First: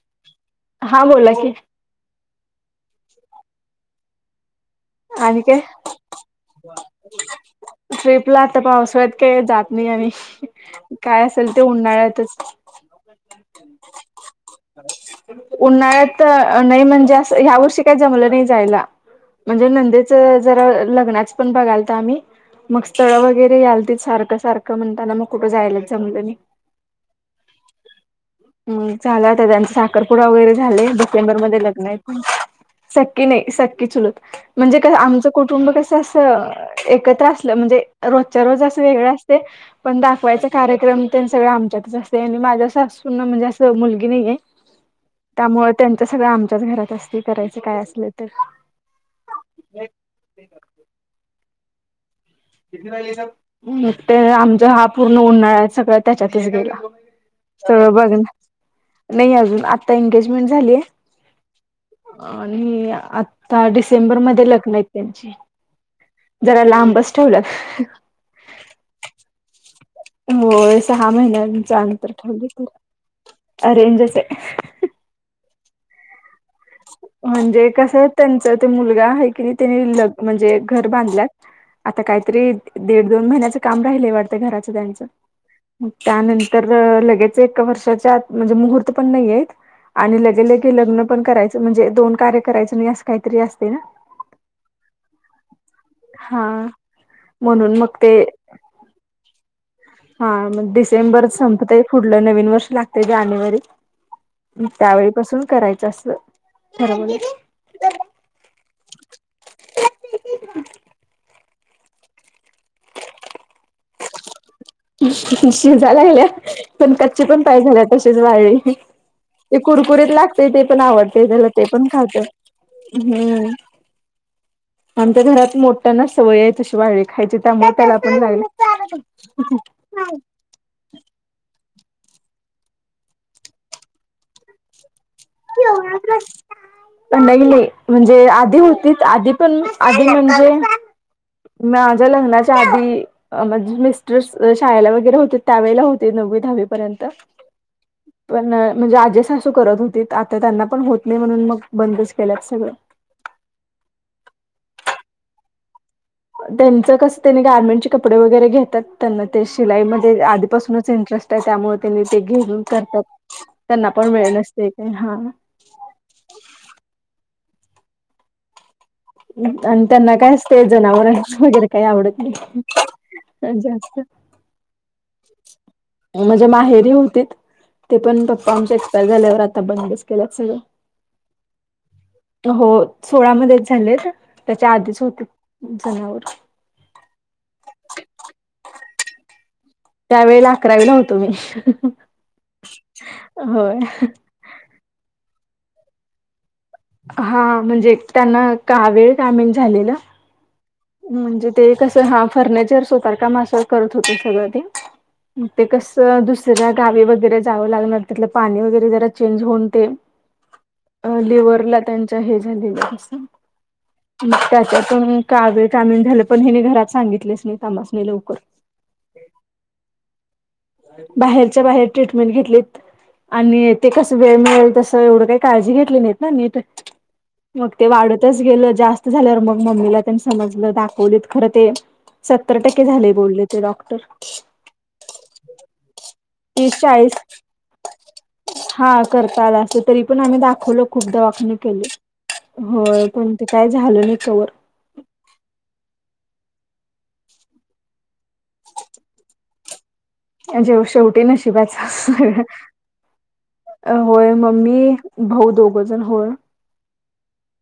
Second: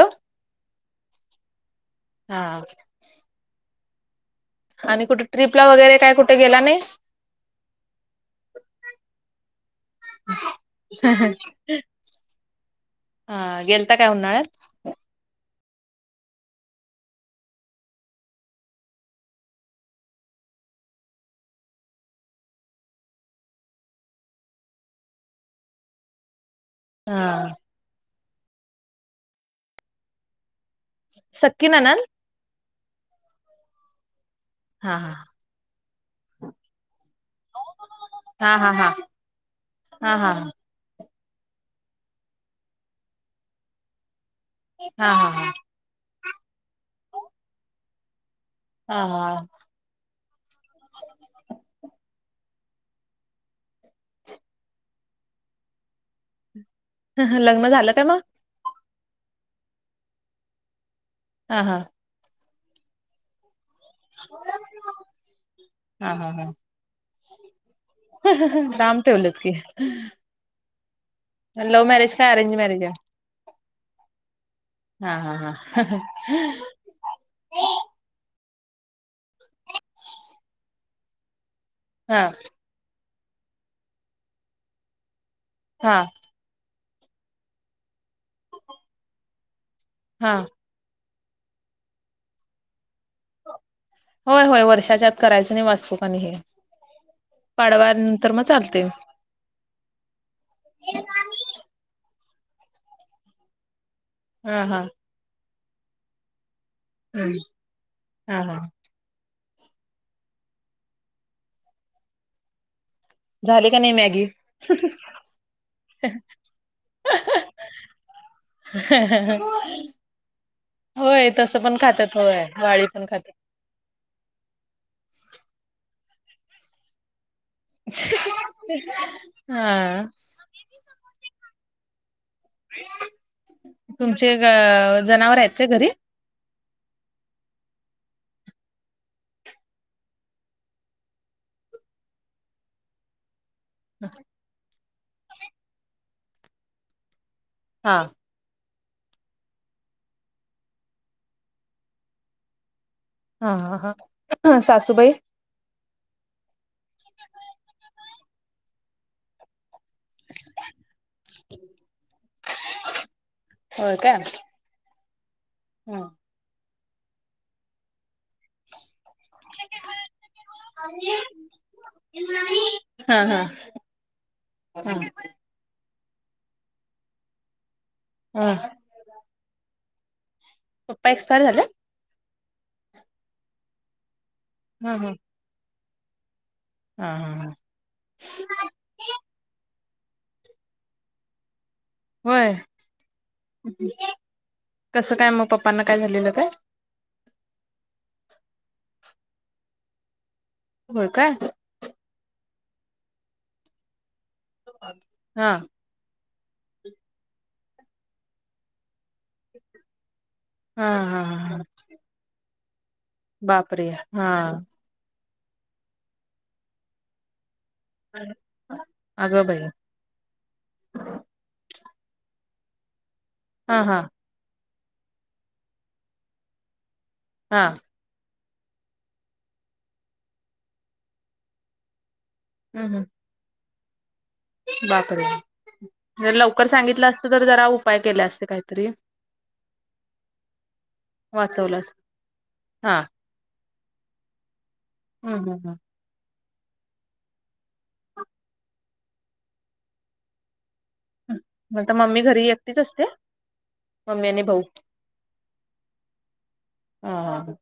Hello हा बोला की हा आणि कुठ ट्रिपला वगैरे काय कुठ गेला नाही? ट्रीपला आता पावसाळ्यात काय जात नाय आम्ही. हा हा. काय असेल ते उन्हाळ्यातच. हा! गेलता काय उन्हाळ्यात? उन्हाळ्यात! नाही म्हणजे अस ह्या वर्षी काय जमलं नाही जायला. म्हणजे नंदेच जरा लग्नाच पण बघालत आम्ही मग स्थळं वगैरे यालतील सारखं सारखं म्हणताना मग कुठं जायलाच जमलं नाही. हा! अ झाला आता त्यांचा साखरपुडा वगैरे झालय डिसेंबर मध्ये सक्की लग्न नणंद आहेत. सक्की नाही सक्कीचुलत म्हणजे क हा हा. आमचं कुटुंब कसं असं एकत्र असलं म्हणजे रोजच्या हा रोज हा असं हा वेगळं असतय, पण हा हा दाखवायचं कार्य [unintelligible] ते सगळ आमच्यातच असते, आणि माझ्या सासूना म्हणजे असं मुलगी नाईये हा हा हा त्यामुळे त्यांच सगळं आमच्याच घरात असतय करायचं काय असलं तर. हा हा. [unintelligible] मग ते आमचा हा पूर्ण उन्हाळा सगळा त्याच्यातच गेला. लग्न झालं [unintelligible] काय मग? बघण नाही अजून आता एंगेजमेंट झालीय. हा हा. अणि आता डिसेंबरमध्ये लग्न आहेत त्यांची. हा जरा लांबच ठेवल. ह ह लांब ठेवलत की. हो सहा महिन्यांच लव्ह अंतर मॅरेज काय अरेंज ठेवले मॅरेज आहे? [unintelligible] अरेंजच आहे. हा हा हा ह ह. म्हणजे कसं आहे त्यांच ते मुलगा आहे की नाय त्यांनी ल म्हणजे घर बांधल्या. ह आता कायतरी दीड- दोन महिन्याचं काम राहिलय वाटतं घराचं त्यांचं मग हा त्यानंतर तर लगेच एका वर्षाच्या आत म्हणजे, मुहूर्त पण नाईयेत आणि हा लगे ले की लग्न पण करायचं म्हणजे दोन कार्य करायचं नाय असं कायतरी असतय ना. होय होय वर्षाच्या आत करायचं नाय वास्तूक आणि हे. हा. म्हणून पाडव्या मग ते नंतर म चालतय. हा म डिसेंबर संपतय फुढलं नवीन वर्ष लागतय जानेवारी. हा हा त्यावेळीपासून करायचं अस [unintelligible] हा हा हा झाली कनाय मॅगी? शिजाय लागल्या पण, कच्चे पण पाय झाले तसेच वाळले. ते कुरकुरीत लागतय ते पण आवडतय होय त्याला तसं ते पण खातात खातोय. होय वाळी पण खातात. हम्म! [unintelligible] आमच्या घरात मोठ्याना सवय हाय तशी वा [inaudible] खायची त्यामुळे त्याला पण लागली. हा. [unintelligible] तुमचे ग जनावर आहेत ते घरी? नाय नाय म्हणजे आधी होतीत, आधी पण आधी म्हणजे माझ्या, लग्नाच्या आधी म्हजी मिस्टर्स शाळेला वगैरे होते, त्यावेेळेला होते नववी दहावी पर्यंत. हा. पण म्हणजे आजे सासू करत होती, आता त्यांना पण होत नाय म्हणून मग बंदच केल्यात सगळं. हा हा [unintelligible] सासूबाई. त्यांच कसं त्यांनी गार्मेंटचे कपडे वगैरे घेतात त्यांना ते शिलाई ते आधीपासूनच इंटरेस्ट हाय त्यामुळे, त्यांनी ते घेऊन करतात, त्यांना होय पण काय वेळ ते काय हा. हा. अन त्यांना काय असतय जनावर वगैरे काय आवडत नाही हा जास्त. हा. म्हजे माहेरी होती हुतित ते पण पप्पा आमचे [unintelligible] झाल्यावर आता बंदच केलंत सगळं. पप्पा एक्स्पायर झाले? हो सोळामध्येच झालेत त्याच्या हा आधीच हा होते जनावर हा हा हा त्यावेळेला अकरावी होतो मी होय, होय कस काय? मग पप्पांना काय झालेलं काय? हा म्हणजे त्यांना कावीळ धामीन झालेला, होय काय म्हणजे ते कसं हा फर्निचर सुतार काम असं करत होते सगळं ते, हा ते कस दुसऱ्या गावी वगैरे जावं लागणार तिथलं पाणी वगैरे जरा चेंज होऊन ते, हा अ हा हा लिवरला त्यांच्या हे झालेल अस, बापरे हा त्याच्यात तुन कावीळ कामिन झालं पण हे घरात सांगितलेच नाही. आमाासणी लवकर अग बाई, बाहेरच्या बाहेर ट्रीटमेंट घेतलीत. आणि हा ते हा कस वेळ मिळेल तस एवढं काही काळजी घेतली नाहीत ना नीट हा मग ते वाढत, च गेलं जास्त झाल्यावर मग मम्मीला त्यांनी समजलं दाखवलीत खरं ते सत्तर टक्के हम्म झाले बोलले ते डॉक्टर बापरे! जर लवकर तीस, सांगितलं चाळीस असतं तर जरा उपाय केले असते काहीतरी हा करता आला असत तरी पण आम्ही दाखवलो. खूप दवाखाने वाचवलं केले, असत हा होय पण ते काय झालं नाही. कवर हा हा हा जेव शेवटी हम्म नशीबाच मग आता असत मम्मी सगळ, घरी एकटीच असते? अ होय आणि भाऊ मम्मी भाऊ दोघजण होय, हा हा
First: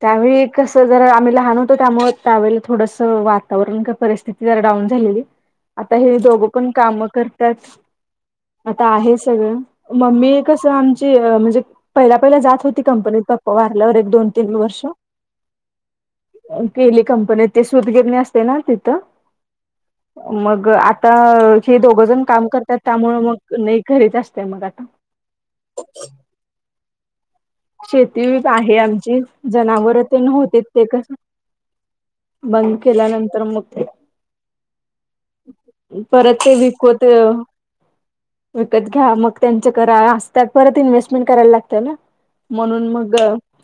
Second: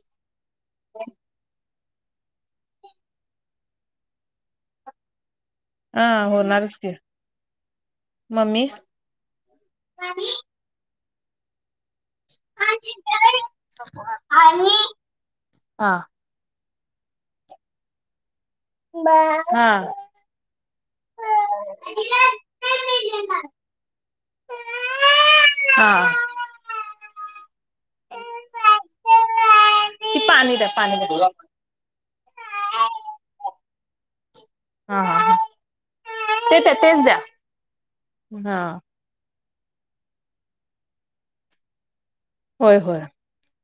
त्यावेळी कस जरा आम्ही लहान होतो त्यामुळे त्यावेळेला थोडस वातावरण परिस्थिती जरा डाऊन झालेली. आता हे हा दोघंपण होणारच की काम करतात मम्मी आता आहे सगळं मम्मी आमची म्हणजे पहिला पहिला जात होती कंपनीत पप्पा वारल्यावर एक दोन तीन वर्ष हा केली कंपनीत ते सुतगिरणी असतीया ना तिथ, हा मग आता हे दोघ जण काम करतात. त्यामुळे मग नाही घरीच असत तीया मग आता हा [inaudible] शेती आहे आमची, जनावर ती तेन पाणी द्या होतीत ते पाणी कस द्या बंद केल्यानंतर मग ते हा हा हा परत ते त्या तेच विकते. द्या हा विकत घ्या मग त्यांचं करा असतात परत इन्व्हेस्टमेंट करायला लागतं ना, होय म्हणून होय मग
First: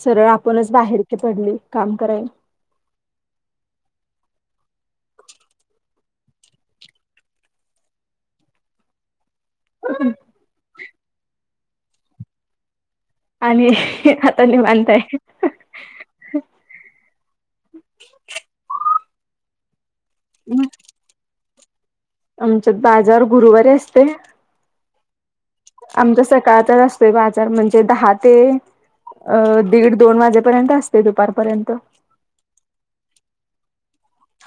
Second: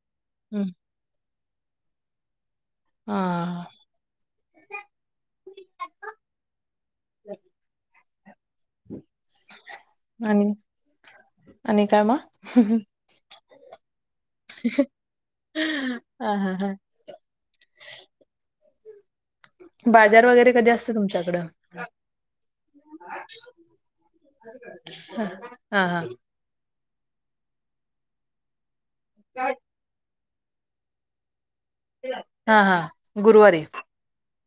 सरळ आपणच बाहेर ती पडली काम करायला. हा [inaudible] आणि आणि काय म आणि आता निवांत हाय, ह ह हा बाजार वगैरे कधी असतोय. तुमच्याकडं आमच्यात बाजार गुरुवारी असतय. हा हा आमच्यासाठी काळातच असतोय बाजार म्हणजे दहा ते अ दीड दोन वाजेपर्यंत असतोय. दुपारपर्यंत हा हा गुरुवारी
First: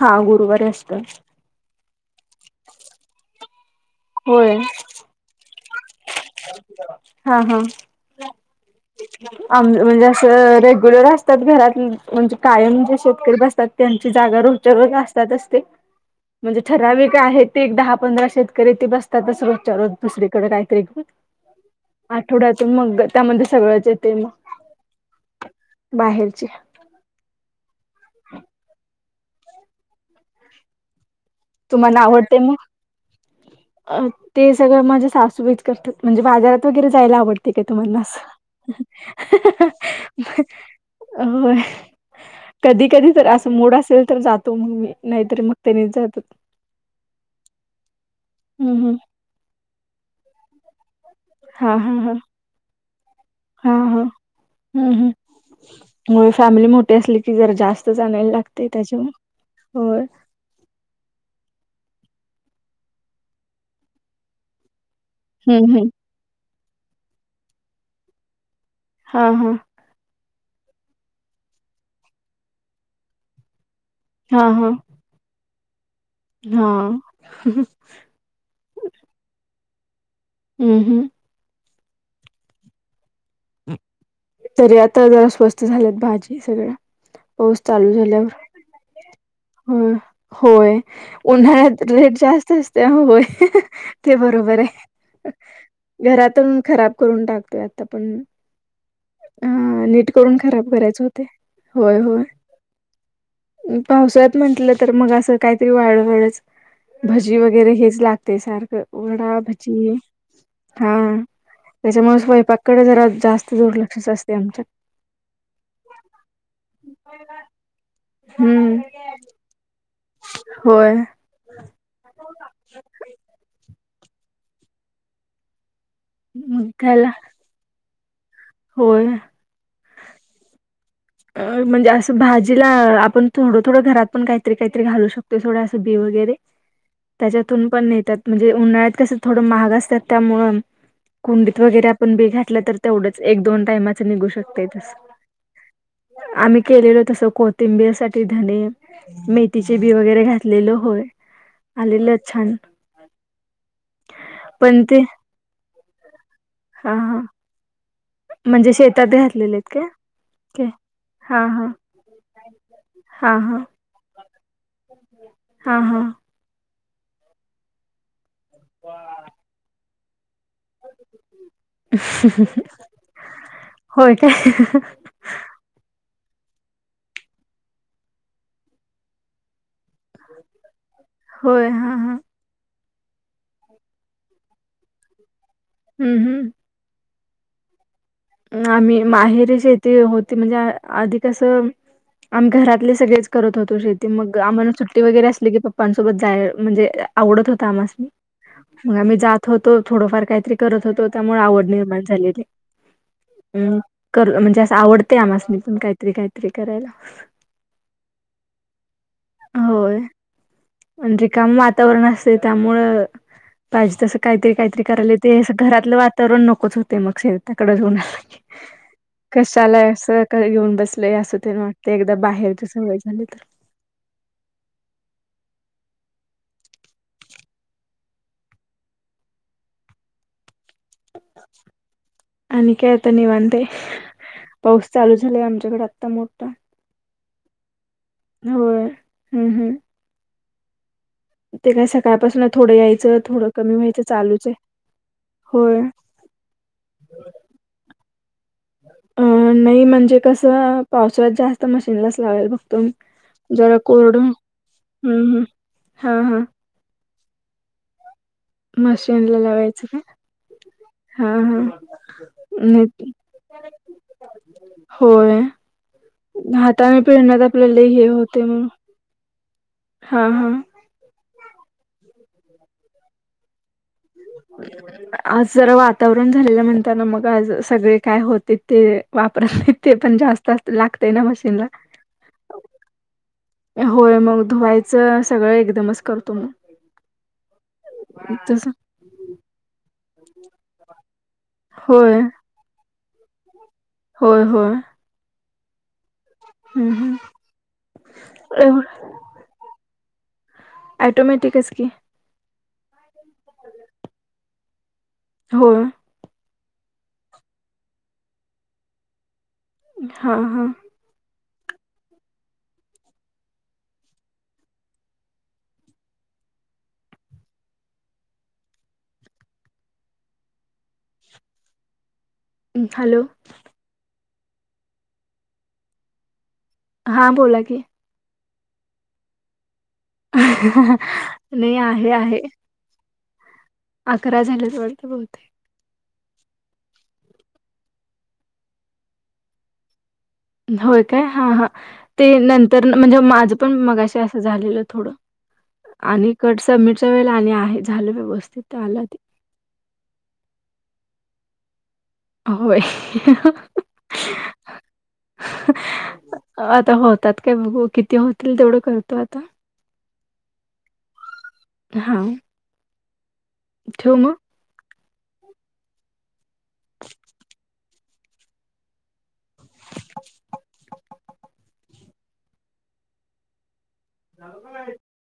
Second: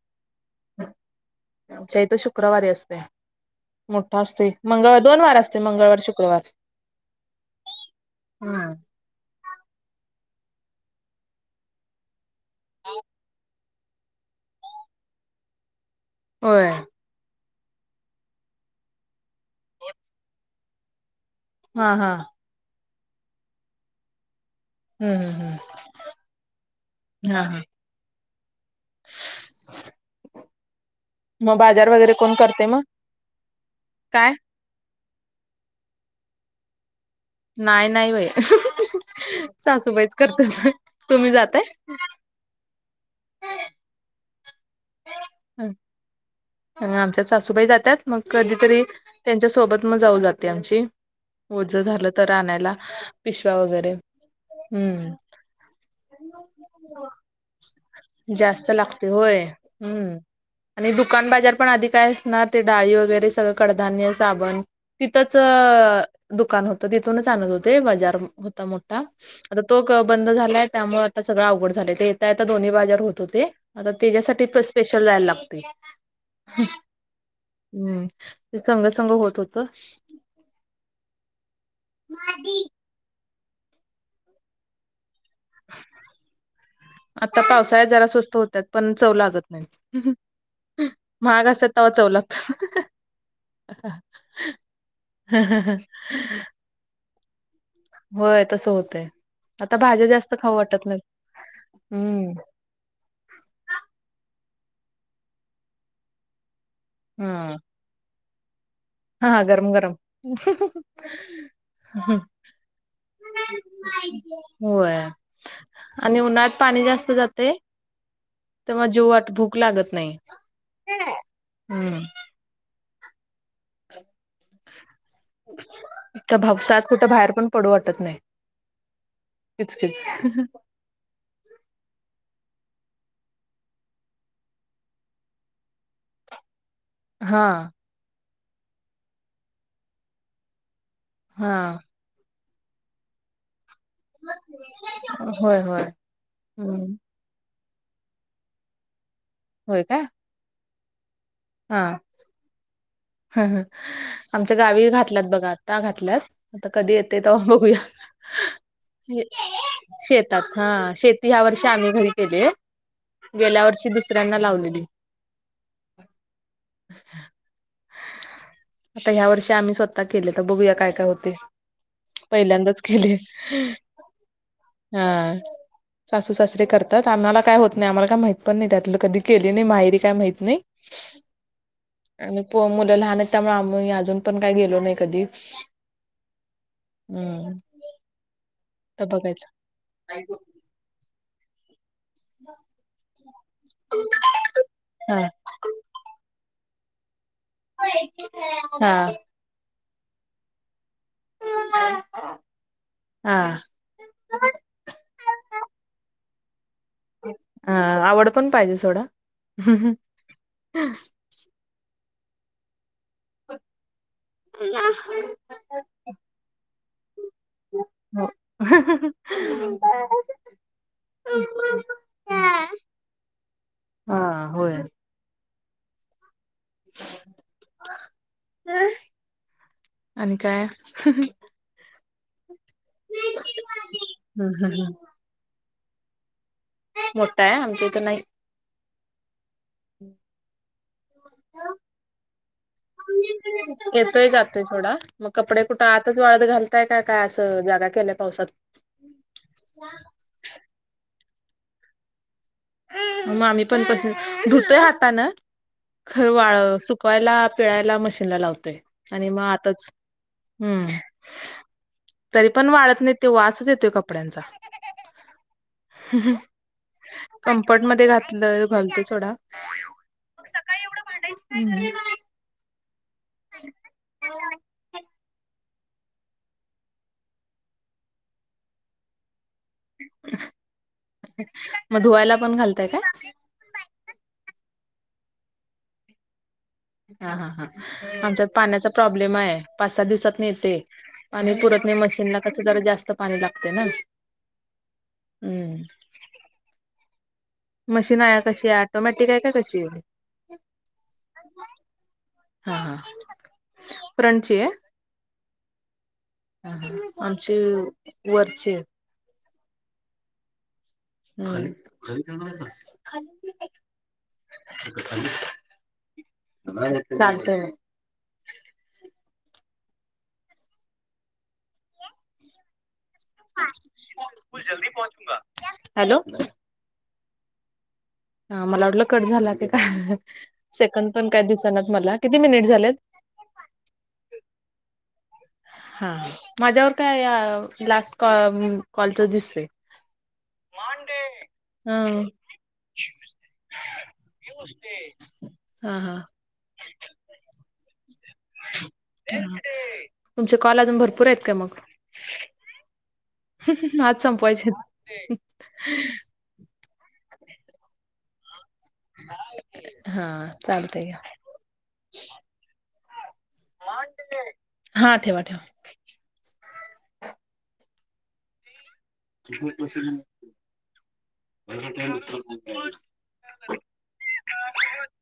हा गुरुवारी असत. आमच्या इथे शुक्रवारी असतय. मोठा असतोय होय मंगळवार दोन वार असते मंगळवार शुक्रवार हा हा. हा. म्हणजे असं रेग्युलर असतात घरात म्हणजे कायम जे शेतकरी बसतात त्यांची जागा रोज रोज असतात असते म्हणजे होय ठराविक आहेत ते एक दहा पंधरा शेत. ती बसतातच रोजच्या रोज दुसरीकडे काहीतरी घेऊन हा हा आठवड्यातून मग त्यामध्ये सगळंच येते मग. हम्म हम्म बाहेरची हम्म हा हा [unintelligible] [unintelligible] मग बाजार तुम्हाला वगैरे कोण आवडते मग करते काय तेच? सगळ माझ्या सासू बाईच करतात म्हणजे बाजारात वगैरे जायला आवतं ते काय नाही तुम्हाना नाही अस बाई सासूबाईच करतात तुम्ही होय [unintelligible] कधी कधी तर असं मोड असेल तर जातो मग मी नाहीतरी मग त्यानीच जात्यात. आमच्यात सासूबाई जातात मग हं कधीतरी हं. त्यांच्या सोबत मग जाऊ जाते आमची हां ओझं हां झालं हां तर आणायला पिशव्या हां वगैरे हां हं हं. हम्म होय फॅमिली मोठी असली की जरा जास्तच आणायला जास्त लागते त्याच्यामुळे होय होय. हम्म आणि दुकान बाजार पण आधी काय असणार ते डाळी वगैरे सगळं कडधान्य साबण तिथंच हं हं. दुकान होतं तिथूनच आणत होते बजार होता मोठा हां हां आता तो बंद झालाय त्यामुळे आता सगळं अवघड झालंय ते येता यता दोन्ही बाजार होत होते. आता त्याच्यासाठी हां पण हां स्पेशल जायला लागते हां. हम्म ते संघ संघ होत होत. हम्म हम्म. मा दि. तरी आता जरा स्वस्त झाल्यात भाजी सगळ्या आता पाऊस पावसाळ्यात चालू जरा स्वस्त होतात पण चव लागत नाही झाल्यावर होय महाग असतात उन्हाळ्यात तेव्हा चव रेट जास्त लागतात असते होय ते बरोबर आहे. हा हा हा. घरातून खराब करून टाकल्यात. होय तस होतंय. आता अं भाज्या नीट जास्त करून खाऊ खराब वाटत नाही करायचे होते होय होय हम्म पावसळ्यात म्हटलं तर मग असं काहीतरी वाढ वाळवळच. भजी हा वगैरे हेच लागते सारखं हा वडा हा, गरम गरम भजी हा त्याच्यामुळे स्वयंपाककडे जरा जास्त जोडलात होय आणि उन्हाळ्यात पाणी जास्त जातय तर हम्म मग जेवाट भूक लागत नाही होय हम्म त्या मग भावसात कुठं त्याला बाहेर पण पडू वाटत नाही होय. कीच कीच. आ. म्हणजे असं भाजीला आपण थोडं थोडं घरात पण काहीतरी काहीतरी घालू शकतो थोडं असं बी वगैरे. हा त्याच्यातून पण नेतात म्हणजे उन्हाळ्यात कसं थोडं महाग असतात त्यामुळं हा कुंडीत वगैरे आपण बी घातलं तर तेवढंच एक दोन टायमाच निघू शकतेय तस. होय होय. आम्ही हम्म केलेलो तसं कोथिंबीर साठी धणे मेथीचे होय बी का वगैरे घातलेलो होय. आलेला छान. ह ह आमच्या पण गावी ते घातलात बघा आता घातल्यात. आता कधी हा येते हा ते बघूया? म्हणजे शेतात घातलेले आहेत काय शेतात ओके हा शेती ह्या हा हा वर्षी आम्ही घरी केली. हा गेल्या हा वर्षी दुसऱ्यांना लावलेली. हा हा. आता ह्या वर्षी आम्ही स्वतः. आता केले तर बघूया काय काय होते पहिल्यांदाच केले ह हा [inaudible] सासू सासरीे करतात आम्हाला काय होत नाही आम्हाला काय माहित पण नाही त्यातलं कधी केली नाही माहेरी. काय माहित नाही. होय हा हा मुलं लहान आहेत त्यामुळे आम्ही अजून पण काही गेलो नाही कधी. हम्म हम्म. हम्म. आम्ही तर बघायचं माहेरी शेती होती म्हणजे अधिकसं. आम्ही घरातले सगळेच करत होतो शेती मग आम्हाला सुट्टी हा वगैरे असली कीप्. ्पसोबत जाय म्हणजे आवडत होता आमस मी मग हा आम्ही जात. होतो थोडंफार काहीतरी करत होतो त्यामुळे आवड निर्माण झालेली. हा अम् कर म्हणजे असं आवडते आमसनी पण काहीतरी काहीतरी करायला. अ आवड पण पाहिजे थोडं. होय म्हण रे काम वातावरण असते त्यामुळं. पाहिजे तसं काहीतरी काहीतरी करायला ते अस घरातलं वातावरण नकोच होते मग शेताकडे ज होण्याला. ह. कशाला असं घेऊन बसलय असं ते वाटते एकदा बाहेरच सवय झाली तर. हा होय. आणि काय. आणि का यता नि म्ह ते पाऊस चालू. झाय आमच्याकडे आत्ता मोठा. मोठा आहे आमच्या इथं नाही. हो हम्म हम्म. हम्. ते काय सकाळपासून थोडं यायचं थोडं कमी व्हायचं येतोय चालूच आहे जातो थोडा मग कपडे होय. कुठं आ च वाळत घालताय काय असं जागा केल्याय पावसात. अ नाही म्हणजे कसं पावसाळ्यात जास्त मशीनलाच लावावेल बघ. मगम्ही पण प धुतय हाता ना हम्म हम्म हा खर हा वाळ सु शिकवायला पिळायला मशीनला लावतोय आणि मशीनला मग लावायचं आताच. का हम्म हा हा. तरी पण वाढत नाही ते वासच येतो कपड्यांचा. होय घ प्रेरण्यात आपल्याला कम्फर्ट हे मध्ये होते घातलं म्ह घालतोय सोडा हा हा. हम्. [inaudible] [unintelligible] आज जरा वातावरण झालेलं म्हणताना मग आज सगळे काय होते ते वापरा ते पण जास्तच लागतेय ना मशीनला मग धुवायला पण घालतय का? होय मग धुवायचं सगळं एकदमच करतो मग. हा हा हा आमच्यात तस पाण्याचा प्रॉब्लेम आहे पाच सात दिवसातन येतय आणि पुरत नाही होय मशीनला कस जरा जास्त पाणी लागते ना. होय होय हम्म हम्म हम्म मशीन आहे कशीय ऑटोमॅटिक आहे का कशी आहे? ॲटोमॅटिक च की हा हा फ्रंट ची आहे? होय आमचे वरचे हा हा [inaudible] चालतय हॅलो [unintelligible] हॅलो हा बोला की. ह मला वाटलं कट झाला की काय सेकंड पण काय नाही दिसनात आहे मला किती आहे मिनिट झालेत? अकरा झाल्यात वाटत बहुते हा माझ्यावर काय लास्ट क कॉलच दिसतय होय काय हा हा हं. ते नंतर म्हणजे माझं पण मगाशी असं झालेलं थोडं हा हा. आणि कट सबमिटच्या वेळे आणि आहे झालं बस्त तुमचे कॉल अजून भरपूर आहेत का मग? होय आज संपवायचे आहेत. आता होतात काय बघू किती होतील तेवढं करू हा चालतंय हा ठेऊ मग? हा ठेवा ठेवा. [inaudible] [unintelligible]